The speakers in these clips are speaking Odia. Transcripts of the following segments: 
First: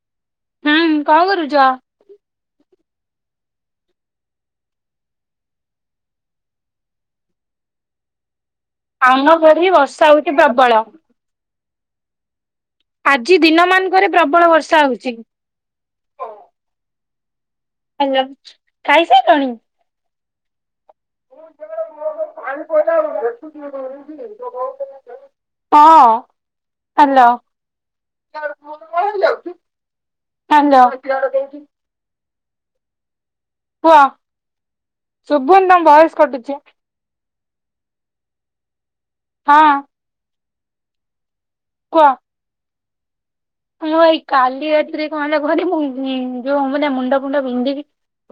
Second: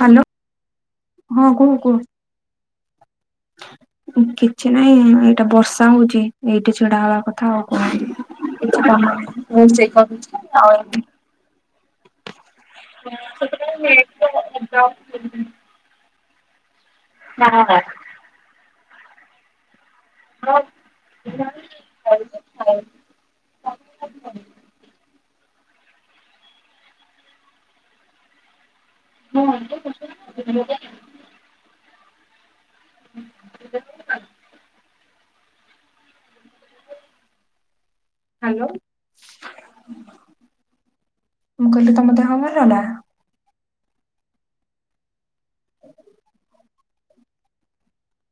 ହାଲୋ ହୁଁ କଣ କରୁଛ? କିଛି ନହିଁ ଏଇଟା ବର୍ଷା ହଉଛି ଏଇଠି ଛିଡା ହବା କଥା ଆଉ କଣ? ଏ କ ଆମ ପଢି ସେଇ ବର୍ଷା କର ହଉଛି ଆ ପ୍ରବଳ। ଆଜି ଦିନ ମାନଙ୍କରେ ପ୍ରବଳ ବର୍ଷା ହଉଛି। [unintelligible] [unintelligible] ହାଲୋ ଖାଇସାରିଲଣି? ହଁ [unintelligible] ହଁ ହାଲୋ ହାଲୋ କୁହ ଶୁଭୁନି ତମ ଭୟସ କଟୁଛି। ହାଲୋ ହଁ ଅଁ ମୁଁ କହିଲି ତମ ଦେହ ଭଲ ହେଲା? ହଁ ଏଇ କାଲି ରାତିରେ କଣ ହେଲା କୁହନି ମୁଁ ଯୋଉ ହବ ମୁଣ୍ଡ ମୁଣ୍ଡ ବିନ୍ଧି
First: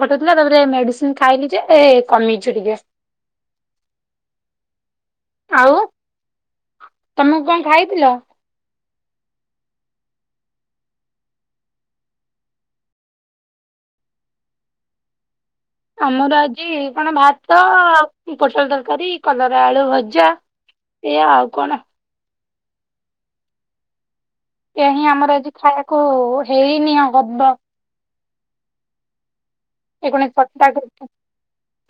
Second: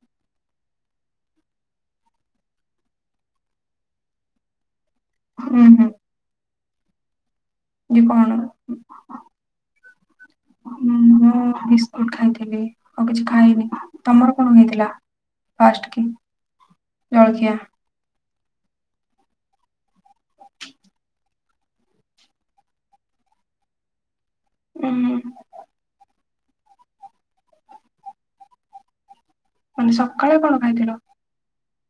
ଫଟଉଥିଲା, ତାପରେ ମେଡିସିନ ଖାଇଲି ଯେ କମେଇଛି ଟିକେ। [inaudible] ଆଉ ହୁଁ ତମକୁ କଣ? ଖାଇଥିଲ? [unintelligible] ହଁ ମୁଁ ବିସ୍କୁଟ ଖାଇଥିଲି ଆଉ କିଛି ଖାଇନି, ତମର କଣ ହେଇଥିଲା? ଫାଷ୍ଟ କି ଆମର ଆଜି କଣ ଜଳଖିଆ? ଭାତ ପୋଟଳ ତରକାରୀ, କଲରା ଆଳୁ ଭଜା, ଏଇଆ ଆଉ କଣ? ଏହିିଁ ଉଁ ଆମର ଆଜି ଖାଇବାକୁ ହେଇନି ହବ। ମାନେ ସକାଳେ କଣ ଖାଇଥିଲ? [unintelligible]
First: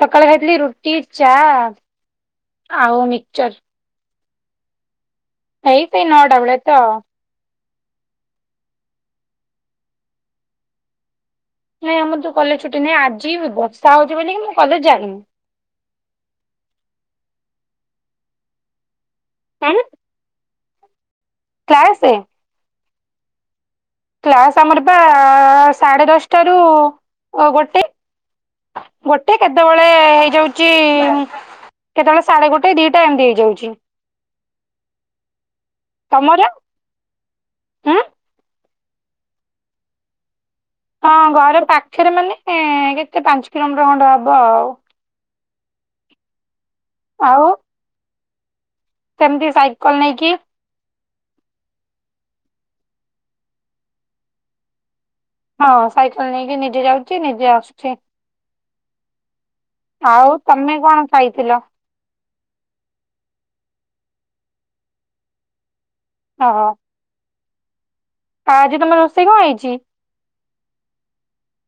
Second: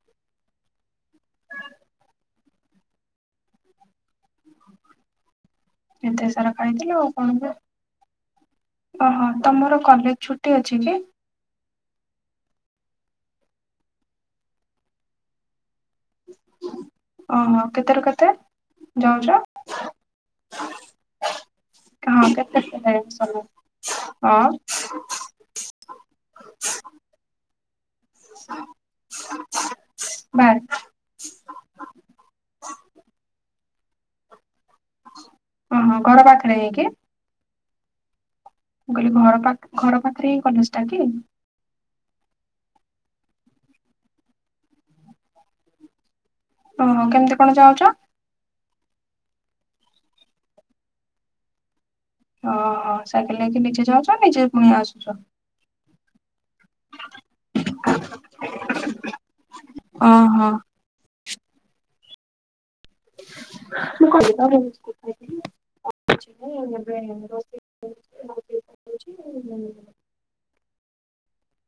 ସକାଳେ ଖାଇଥିଲି ରୁଟି ଚା ଆଉ ମିକଚର ଏଇସେଇ ଏତେ ନଟା ସାରା ବଳେ ତ [unintelligible] ଓହୋ ତମର କଲେଜ ଛୁଟି ଅଛି କି? ନାଇଁ ଆମର ତ କଲେଜ ଛୁଟି ନାହିଁ, ଆଜି ବି ବର୍ଷା ହଉଛି ବୋଲି କି ମୁଁ କଲେଜ ଯାଇନି। ଓହୋ କେତେ ରୁ କେତେ ଯାଉଛ? [unintelligible] କ୍ଲାସେ [unintelligible] ହଁ କ୍ଲାସ୍ ଆମର ବା ସାଢ଼େ ଦଶଟାରୁ ଗୋଟେ। ଗୋଟେ କେତେବେଳେ ବାଏ ହେଇଯାଉଛି କେତେବେଳେ ସାଢ଼େ ଗୋଟେ ଦିଟା ଏମତିହେଇଯାଉଛି। ଓହୋ ଘର ତମର ପାଖରେ ହେଇକି ଉଁ ମୁଁ କହିଲି ଘର ଘର ପାଖରେ ହିଁ କଲେଜ ଟା କି? ହଁ ଘର ପାଖରେ ମାନେ କେତେ ପାଞ୍ଚ କିଲୋମିଟର ଖଣ୍ଡ ହବ ଆଉ ଓହୋ, କେମିତି ଆଉ କଣ ଯାଉଛ? ସେମିତି ସାଇକଲ ନେଇକି। ଓହୋ, ସାଇକେଲ ନେଇକି ନିଜେ ଯାଉଛ, ନିଜେ ପୁଣି ଆସୁଛ। ହଁ ସାଇକେଲ ନେଇକି ନିଜେ ଯାଉଛି, ନିଜେ ଆସୁଛି ଆଉ ଓହୋ। ତମେ କଣ ଖାଇଥିଲ? ମୁ କହିଲି ଏ ରୋଷେଇ ଆ ଆଜି ତମର ରୋଷେଇ କଣ ହେଇଛି?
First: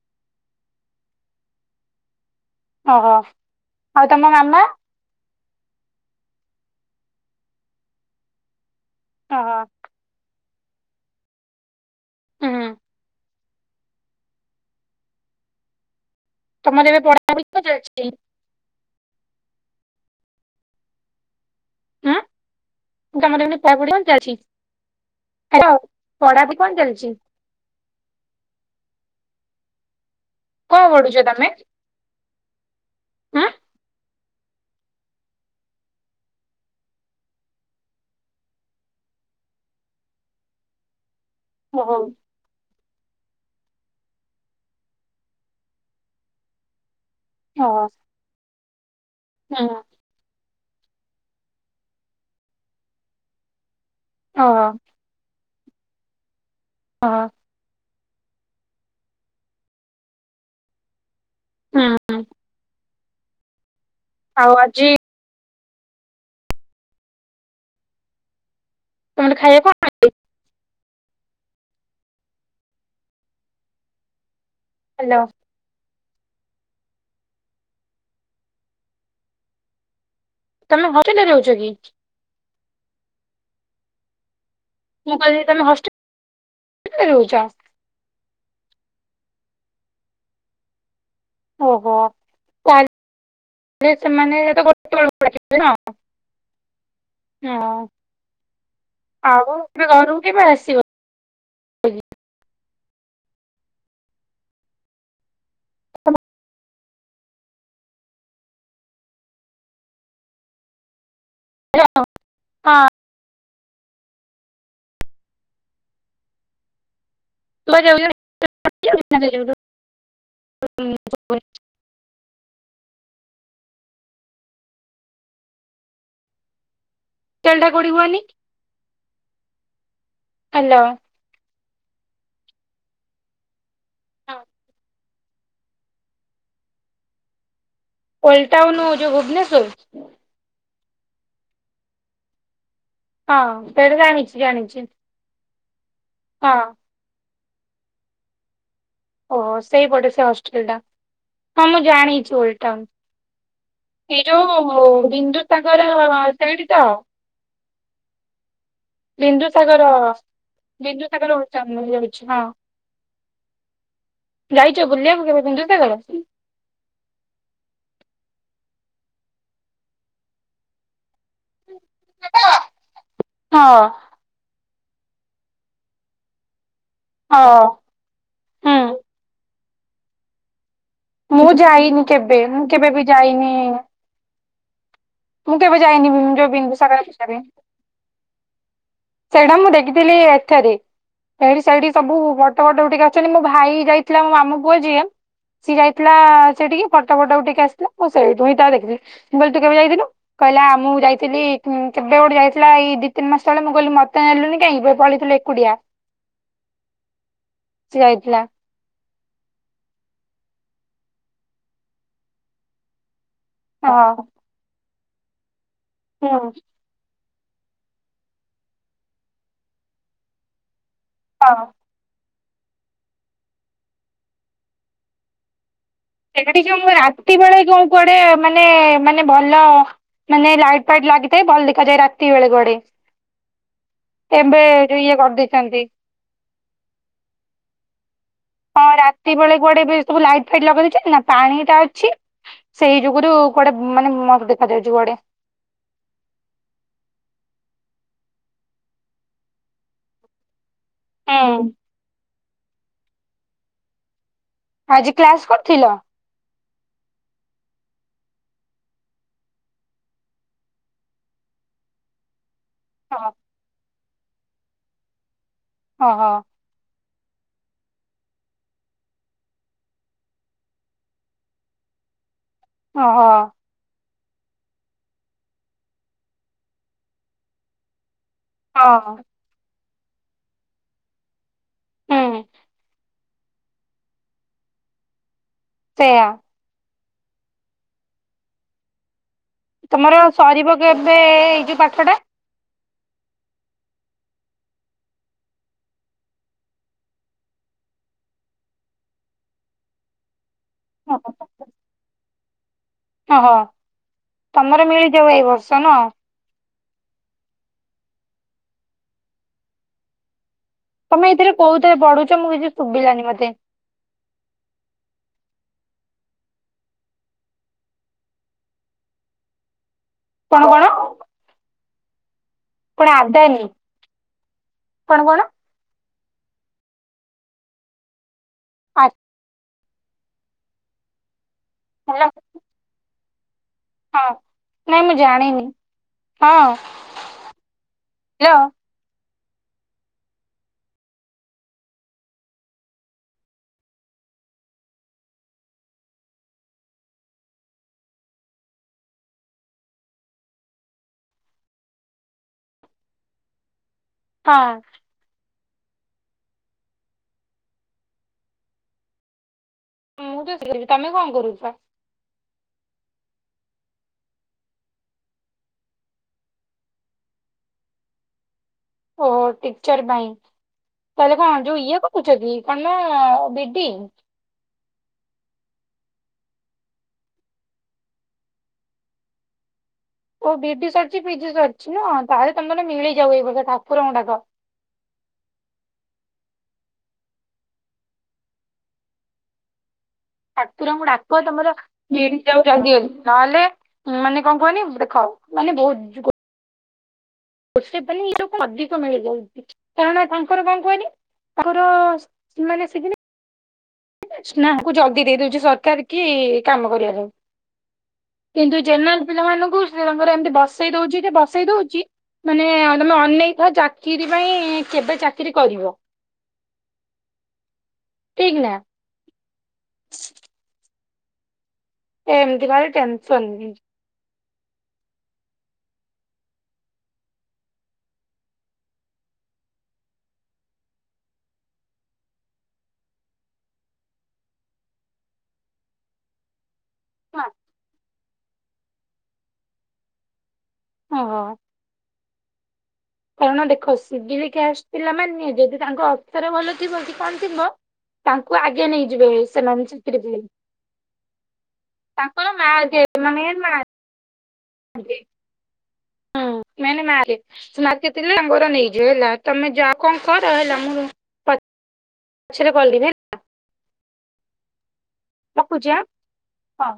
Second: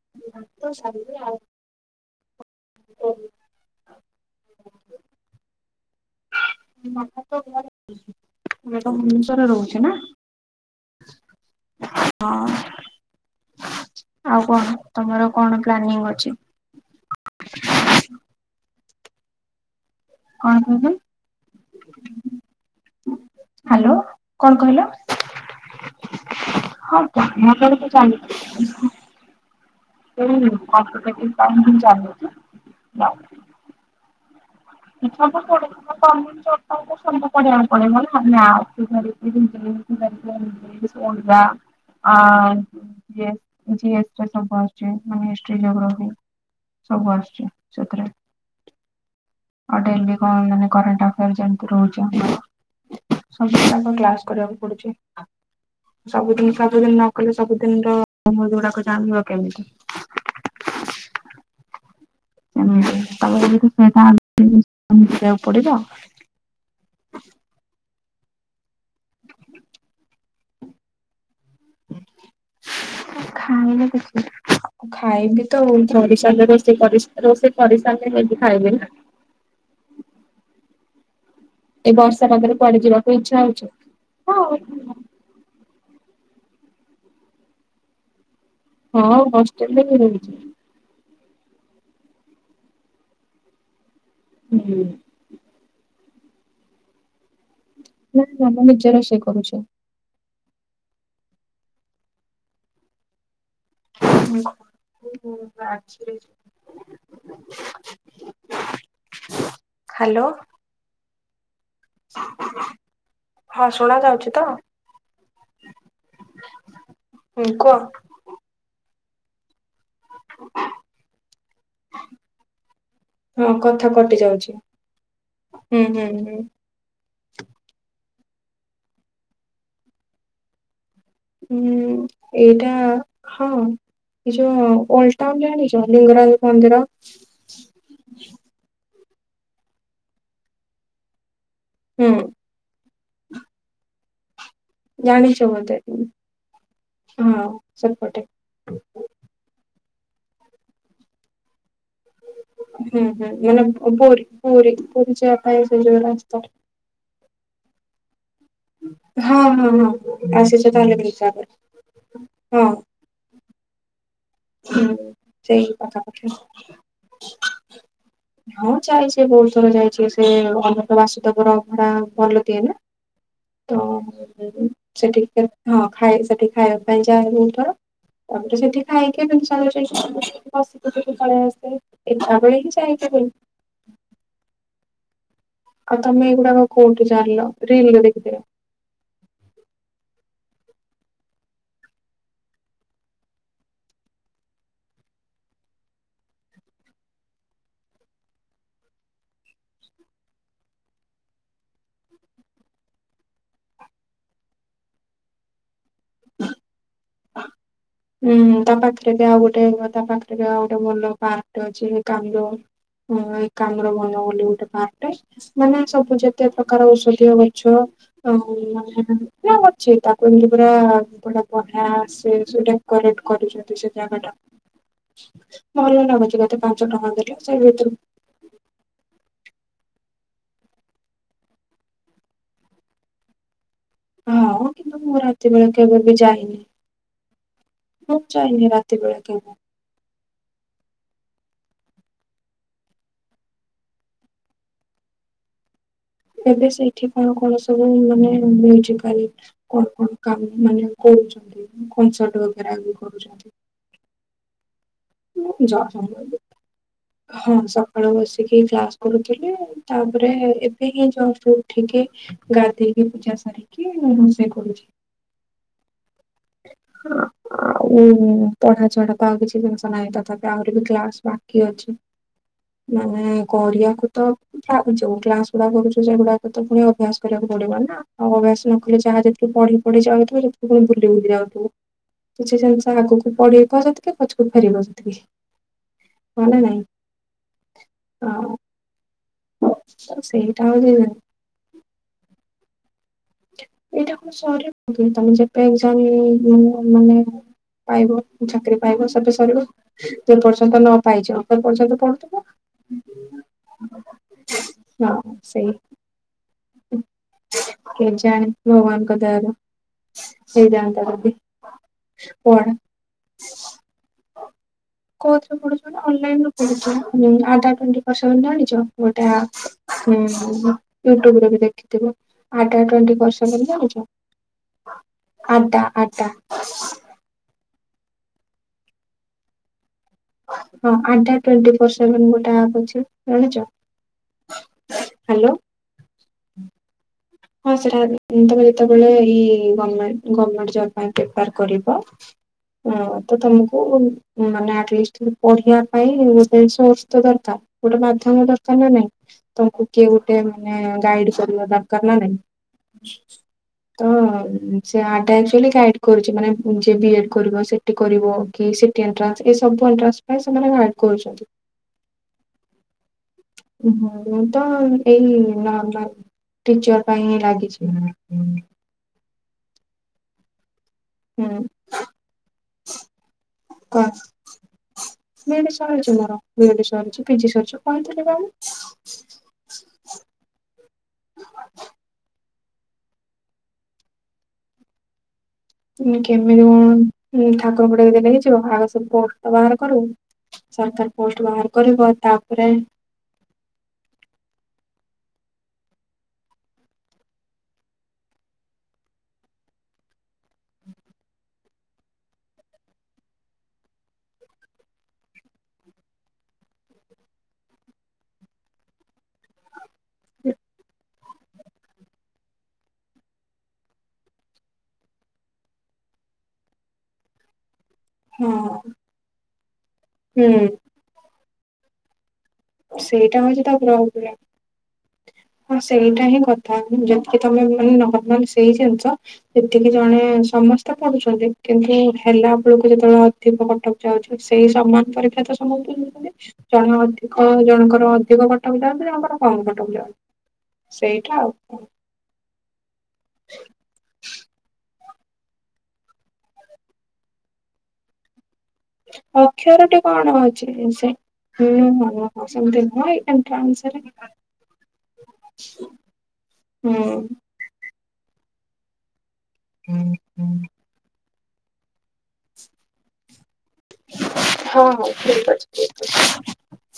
[unintelligible] ଓହୋ! ଆଉ ତୋମ ମାମା? ମାମା ତ ଘରେ। ମୁଁ ତ ଭୁବନେଶ୍ଵରରେ ଓହୋ ରହୁଛି ନା। ହଁ। ହୁଁ ଆଉ କଣ ତୋମର କଣ ପ୍ଲାନିଂ ଅଛି? ତୋମର ଏବେ ପଢାପଢି [unintelligible] ଚାଲିଛି। କଣ କହିଲେ? ଆଁ, ତୋମର ଏବେ ହ୍ୟାଲୋ ପଢ଼ାପଢି କଣ ଚାଲିଛି? କଣ କହିଲ? ହାଲୋ, ପଢ଼ାପଢ଼ି କଣ ଚାଲିଛି? ମୋର ତ ଏବେ [unintelligible] ଚାଲ ଏ ହଁ ଏଇ କଣ ପଢୁଛ କମ୍ପିଟେଟିଭ ତମେ? ପାଇଁ ହିଁ ଚାଲିଚି। [unintelligible] ଉଁ ଏ ସବୁ [unintelligible] ନା [unintelligible] [unintelligible] ଆ, [unintelligible] ଜିଏସ୍ ଓହୋ ରେ ସବୁ ଆସୁଛି ମାନେ ହିଷ୍ଟ୍ରି, ଜୋଗ୍ରାଫି ସବୁ ଆସୁଛି ଓହୋ ସେଥିରେ। ହୁଁ ଆଉ ଡେଲି କଣ ମାନେ କରେଣ୍ଟଆଫିଆର ଯେମିତି ରହୁଛି ଆମର ସବୁ ଯାକ କ୍ଲାସ୍ କରିବାକୁ ଓହୋ ପଡୁଛି ସବୁଦିନ ସବୁଦିନ ନ ଓହୋ କଲେ ସବୁଦିନ ର ତୋମର ଯୋଉଡାକ ଜାଣିବ କେମିତି? ହଁ, ଅଁ, ସେମିତି ତୋମେ ଯେମିତି ଆଉ ଆଜି ସେଟାଲ [inaudible] ପଡିବ। ତୋମର ଖାଇବା କଣ? ମୁଁ ଖାଇନି କିଛି, ହ୍ୟାଲୋ ଖାଇବି ତ ସରି ସାରିଲେ ରୋଷେଇ କରି ରୋଷେଇ କରିସାରିଲେ ଯାଇକି ଖାଇବି ନା। ତୋମେ ହଷ୍ଟେଲ୍ ରେ ରହୁଛ କି? ଏଇ ବର୍ଷା ପାଗରେ କୁଆଡେ ଯିବାକୁ ଇଚ୍ଛା ହଉଛି। ମୁଁ କହିଲି ତୋମେ ହଷ୍ଟେଲ୍ ରେ ରହୁଚ? ହଁ ହଷ୍ଟେଲ୍ ରେ ରହୁଚି। ଓହୋ! ତା ରେ ସେମାନେ ତ ଗୋଟେ ହୁଁ [inaudible] ହଁ ଆଉ କଣ? ନା ନା ମୁଁ ନିଜେ ରୋଷେଇ କରୁଛି। ଯେ ଘରକୁ କେବେ ଆସିବ? କି? [inaudible] ହାଲୋ। ହାଲୋ। ହଁ ଶୁଣା ଯାଉଛି ତ? ହୁଁ କୁହ। ଶୁଭାଯାଉଚୁ [inaudible] କଟି ଯାଉଚୁ ନା ସେଇ ଯୋଗୁରୁ ଶୁଭୁନି ଶୁଭୁନି କିଛି। ହଁ କଥା କଟି ଯାଉଛି। ହୁଁ, ହୁଁ, ହୁଁ। ଟେଲ ଟା କୋଉଠି କୁହନି? ହାଲୋ। ହୁଁ, ଏଇଟା ହଁ ଏ ଯୋ ଓଲ ତାମ ଜାଣିଚ ଲିଙ୍ଗରାଜ ମନ୍ଦିର? ଅଲ ଟାଉନ୍ ଯୋଉ ଭୁବନେଶ୍ଵର? ହୁଁ। ହଁ ସେଇଟା ଜାଣିଛି ଜାଣିଛି। ଜାଣିଛ ବୋଧେ ହଁ ହଁ ସେପଟେ। ଓହୋ! ସେଇପଟେ ସେ ହଷ୍ଟେଲ୍ ଟା। ହଁ ମୁଁ ଜାଣିଛି ଓଲଟାଉନ୍। ହୁଁ ହୁଁ ମାନେ ଏଇ ପୁରୀ ପୁରୀ ଯୋଉ ପୁରୀ ଯିବା ବିନ୍ଦୁ ପାଇଁ ସେ ତାଙ୍କର ଯୋଉ ରାସ୍ତା ସେଇଠି ତ? ହଁ, ହଁ, ବିନ୍ଦୁସାଗର ହଁ ଆସିଛ ତାହାଲେ ବିନ୍ଦୁସାଗର ଓଲ୍ଡ ଟାଉନ ରହିଯାଉଛି ବିନ୍ଦୁସାଗର ହଁ। ଯାଇଛ ହୁଁ ବୁଲିବାକୁ କେବେ ସେଇ ବିନ୍ଦୁସାଗର? କଥା [unintelligible] ହଁ ଚାଇଛି ବହୁତ ଥର ଯାଇଛି ସେ ଅନନ୍ତ ବାସୁଦେବ ର ଅଭଡା ଭଲ ଦିଆ ହୁଏ ହଁ ତ ସେଠିକ ହଁ ଖାଏ ସେଠି ଖାଇବାକୁ [unintelligible] ତାପରେ ହୁଁ ସେଠି ଖାଇକି [unintelligible] କଳେଇ ମୁଁ ଯାଇନି ଆସିଥାଏ କେବେ ମୁଁ [unintelligible] ହି କେବେ ବି ଯାଇକି ଯାଇନି ମୁଁ କେବେ ଆଉ ଯାଇନି ତମେ ଯଉ ଏଗୁଡାକ ବିନ୍ଦୁ କୋଉଠି ସାଗର ପୁଷ୍କରି। ଜାଣିଲ ରିଲରେ ଦେଖିଥିଲ। ସେଇଟା ମୁଁ ଦେଖିଥିଲି ଏଥେରେ ସେଇଠି ସେଇଠି ସବୁ ବଟ ଫଟ ଟିକେ ଅଛନ୍ତି ମୋ ଭାଇ ଯାଇଥିଲା ମୋ ମାମୁ ପୁଅ ଯିଏ ସିଏ ଯାଇଥିଲା ସେଠିକି ଫଟ ଫଟ ଉଠେଇକି ଆସିଥିଲା ମୁଁ ସେହିଁ ଠୁ ତା ଦେଖଥିଲିଁ ବୋଲି ତୁ କେବେ ଯାଇଥିଲୁ? କହିଲା ଆ ମୁଁ ଯାଇଥିଲି କେବେ ଗୋଟେ ଯାଇଥିଲା ଏଇ ଦି ତିନି ମାସ ତଳେ ମୁଁ କହିଲି ମତେ ନେଲୁଣିି କାହିଁ ପଳେଇଥିଲୁ ଓଡ଼ିଆ। ହୁଁ ଯାଇଥିଲା ତମ ପାଖେ ଏବେ ଆଉ ଗୋଟେ ତା ପାଖରେ ବି ଆଉ ଗୋଟେ ଭଲ ପାର୍କ ଅଛି କାନ୍ଦ ଉଁ କାନ୍ଦ୍ରଭନ ହଁ ବୋଲି ଗୋଟେ ପାର୍କଟେ ମାନେ ସବୁ ଯେତେ ପ୍ରକାର ଔଷଧୀୟ ଗଛ ଆଉ ମାନେ ନା ଅଛି ତାକୁ ଏମତି ପରା ହଁ। [unintelligible] ନା ସେ ଯୋଉ ଡେକୋରେଟ୍ କରୁଛନ୍ତି ସେ ଜାଗାଟା ଭଲ ଲାଗୁଛି ସେଟା କେତେ ଟିକେ ପାଞ୍ଚ [unintelligible] ଯେ ଟଙ୍କା ଦେଲେ ରାତି ସେ ବେଳେ ଯୋଉ ଭିତରୁ କୁଆଡେ ମାନେ ମାନେ ମାନେ ଭଲ ମାନେ ଲାଇଟ ଫାଇଟ ଲାଗିଥାଏ ଭଲ ଦେଖାଯାଏ ରାତି ବେଳେ କୁଆଡେ। ଏବେ ହଁ କିନ୍ତୁ ଯଉ ଇଏ ମୁଁ ରାତି ବେଳେ କରିଦେଇଛନ୍ତି। କେବେ ବି ଯାଇନି। ମୁଁ ଚାଇନି। ହଁ ରାତି ବେଳେ କୁଆଡେ ଏବେ ସବୁ ଲାଇଟ୍ ଫାଇଟ୍ ଲଗେଇ ଦେଇଛନ୍ତି ନା ପାଣି ଟା ଅଛି। ସେଇ ଯୁଗୁରୁ କୁଆଡେ ମାନେ ମତ ଦେଖାଯାଉଛି ବଡ଼ିଆ। ଏବେ ସେଇଠି କଣ କଣ ସବୁ ମାନେ ମିଳିଛି ଖାଲି କଣ କଣ କାମ ମାନେ କରୁଛନ୍ତି ହୁଁ କନସର୍ଟର ଉପରେ ଆଗରୁ କରୁଛନ୍ତି। ଆଜି କ୍ଲାସ ଜବ କରିଥିଲ? ହଁ ସକାଳୁ ବସିକି କ୍ଲାସ କରୁଥିଲି ତାପରେ ଏବେ ହିଁ ଜଷ୍ଟ ଉଠିକି ଗାଧେଇକି ହଁ ପୂଜା ସାରିକି ରୋଷେଇ କରୁଛି। ଅହୋ [unintelligible] ଆଉ ପଢା ଛଢା ତ ଆଉ କିଛି ଜିନିଷ ନାହିଁ ତଥାପି ଆହୁରି ବି କ୍ଲାସ ବାକି ଅଛି। ଓହୋ ମାନେ କରିଆକୁ ତ ତାପରେ ଯୋଉ କ୍ଲାସ ଗୁଡା କରୁଛୁ ସେଗୁଡାକ ତ ପୁଣି ଅଭ୍ୟାସ କରିବାକୁ ପଡିବ ନା ଆଉ ଅଭ୍ୟାସ ନ ହଁ କଲେ ଯାହା ଯେତିକି ପଢି ପଢି ଯାଉଥିବ ସେଥିୁ ପୁଣି ବୁଲି ବୁଲି ଯାଉଥିବ। ହୁଁ କିଛି ଜିନିଷ ଆଗକୁ ପଢେଇବ ଯେତିକି ପଛକୁ ଫେରିବ ସେତିକି ସେୟା ହଁ ନା ନାଇଁ ହଁ ତମର ସେଇଟା ସରିବ ହଉଛି କେବେ ଏଇ ଯୋଉ ପାଠ ଟା? ଏଇଟା କଣ ସରିବ ତମେ ଯେବେ [unintelligible] ମାନେ ପାଇବ ଚାକିରି ପାଇବ ସେବେ ସରିବ ଯେ ପର୍ଯ୍ୟନ୍ତ ନ ପାଇଛ ସେ ପର୍ଯ୍ୟନ୍ତ ପଢୁଥିବ। ହଁ ହଁ ତମର ହଁ ମିଳିଯିବ ଏଇ ସେଇ ବର୍ଷ ନ କେଜାଣି ଭଗବାନଙ୍କ ଦୟାରୁ ହେଇଯାନ୍ତା ତମେ ଏଇଥିରେ କହୁଥେ ପଢୁଛ ମୁଁ କିଛି ଶୁଭିଲାନି ମତେ। ହଁ। କୋଉଥିରେୁ ପଢୁଛ ଅନଲାଇନରୁ ପଢୁଛ ଆଡା ଟ୍ବେଣ୍ଟି ସେଭେନ ଜାଣିଛି ଗୋଟେ ଅପ୍। କଣ ହୁଁ କଣ ୟୁଟୁବରେ ବି ଦେଖିଥିବ। ଆଡା କଣ ଟ୍ବେଣ୍ଟି ପର ସେଭେନ ଆଦାନୀ ହେଲେ ହେଇଯିବ କଣ କଣ ଆଡା ଆଡା। ଆ ହଁ ଆଡାଡ୍ ଟ୍ବେଣ୍ଟି ଫୋର୍ ହାଲୋ ସେଭେନ ଗୋଟେ ଆପ୍ ଅଛି ଜାଣିଛ? ହଁ ନାଇଁ ମୁଁ ହ୍ୟାଲୋ ଜାଣିନି ହଁ। ହଁ ସେଟା [unintelligible] ହାଲୋ ଯେତେବେଳେ ଏଇ ଗମେଣ୍ଟ ଗମେଣ୍ଟ ଜବ ପାଇଁ ପ୍ରିପ୍ୟାର କରିବ। ହଁ ତ ତମକୁ। ମାନେ ଆଟଲିଷ୍ଟ ପଢିବା ପାଇଁ ଗୋଟେ ସୋର୍ସ ତ ଦରକାର। ଗୋଟେ ମାଧ୍ୟମ ଦରକାର ନା ନାଇଁ ତମକୁ କିଏ ଗୋଟେ ମାନେ ଗାଇଡ କରିବା ଦରକା କାର ନା ନାଇ ତ ହଁ ଉଁ। ସେ ଆପ ଟା ଆକ୍ଚୁଆଲି ଗାଇଡ କରୁଛି ମାନେ ଯିଏ ବି ଏଡ୍ କରିବ ସିଟି କରିବ କି ସି ଟି ଏଣ୍ଟରାନ୍ସ ଏ ସବୁ ଏଣ୍ଟରାନ୍ସ ପାଇଁ ମୁଁ ତ ସେମାନେ ଶିଖିବି ଗାଇଡ୍ ତମେ କଣ କରୁଛନ୍ତି। କରୁଛ? ଉ ହୁଁ ମୁଁ ତ ଏଇ ନର୍ମାଲ। ଟିଚର ପାଇଁ ହିଁ ଲାଗିଛି। ଓହୋ ଟିଚର୍ ପାଇଁ। ତାହେଲେ ହୁଁ କଣ ଯୋଉ ଇଏ କରୁଛ କି କଣ B D? B E D ସରିଛି ମୋର ବି ଇ ଡି ସରିଛି ପି ଜି ସରିଛି କହିଥିଲି ପା ମୁଁ। ଓ ବି ଡି ସରିଛି ପି ଜି ସରିଛି ନା ତାହେଲେ ତମର ମିଳିଯାଉ ଏଇ ବର୍ଷ ଠାକୁରଙ୍କୁ ଡାକ। ମାନେ କେମିତି କଣ ଇଏ ଠାକୁରଙ୍କୁ ଗୋଟେ ଏଇଲେ ଦେଇଚୁ ଆଗ ସବୁ ପୋଷ୍ଟ ତ ବାହାର କରୁ। ସରକାର ଠାକୁରଙ୍କୁ ପୋଷ୍ଟ ଡାକ ବାହାର ତମର କରିବ ମିଳିଯାଉ ତାପରେ ଜଲ୍ଦୀ ଜଲ୍ଦୀ ନହେଲେ। ମାନେ କଣ କୁହନି ଦେଖ ମାନେ ବହୁତ ଯୁ କୋର୍ସେ ବାଲି ଲୋକ ଙ୍କୁ ଅଧିକ ମିଳିଯାଉଛି କାରଣ ତାଙ୍କର କଣ କୁହନି। ତାଙ୍କର ସ ମାନେ ସିଖିନି ନା ଆକୁ ଜଲଦି ଦେଇ ଦଉଛି ସରକାର କି କାମ କରିବା ସବୁ। କିନ୍ତୁ ଜେନେରାଲ ପିଲାମାନଙ୍କୁ ସେ ତାଙ୍କର ଏମିତି ବସେଇ ଦଉଛି ଯେ ବସେଇ ଦଉଛି। ମାନେ ତମେ ଅନେଇ ଥାଅ ଚାକିରି ପାଇଁ କେବେ ଚାକିରୀ କରିବ। ହଁ ଠିକ ନା। ହୁଁ। ଏମିତି ବା ସେଇଟା ହଉଛି ଠାକୁର ଙ୍କ ଉପରେ। ହଁ ସେଇଟା ହିଁ କଥା ଯେତିକି ତମେ ମାନେ ନରମାଲ ସେଇ ଜିନିଷ। ସେତିକି ଜଣେ ସମସ୍ତେ ପଢୁଛନ୍ତି କିନ୍ତୁ ହେଲା ବେଳକୁ ଯେତେବେଳେ ଅ ଅଧିକ କଟ ଅଫ ଯାଉଛି ସେଇ ସମାନ ପରୀକ୍ଷା ତ ସମସ୍ତେ ଦଉଛନ୍ତି ଜଣେ ଅଧି ଆଉ ଜଣଙ୍କର ଅଧିକ କଟ ଅଫ ଯାଉଚି ଜଣଙ୍କର କମ କଟ ଅଫ ଯାଉଚି ଓହୋ ସେଇଟା ଆଉ କାରଣ ଦେଖ ସିଡିଲିକାଷ୍ଟ ପିଲା ମାନେ ଯଦି ତାଙ୍କ ଅକ୍ଷର ଭଲ ଥିବ କି କଣ ଥିବ। ତାଙ୍କୁ ଆଜ୍ଞା ନେଇଯିବେ ସେମାନେ ଚାକିରି ଦିଏଇ। ହୁଁଁ [unintelligible] ହଁ ସେମିତି ନୁହେଁ ଏଇଟା ମାର୍କ ଏଣ୍ଟରାନ୍ସ ରେ ଦରକାର। ହୁଁ ମାନେ ମାର୍କେ ସେ ମାର୍କେ ଥିଲେ ତାଙ୍କର ନେଇଯିବେ ହେଲା। ତମେ ଯାଅ କଣ କର ହେଲା ମୁଁ ପଛରେ କରିବି ହଁ ହଁ ଠିକ ଅଛି ଠିକ ଅ ହଁ।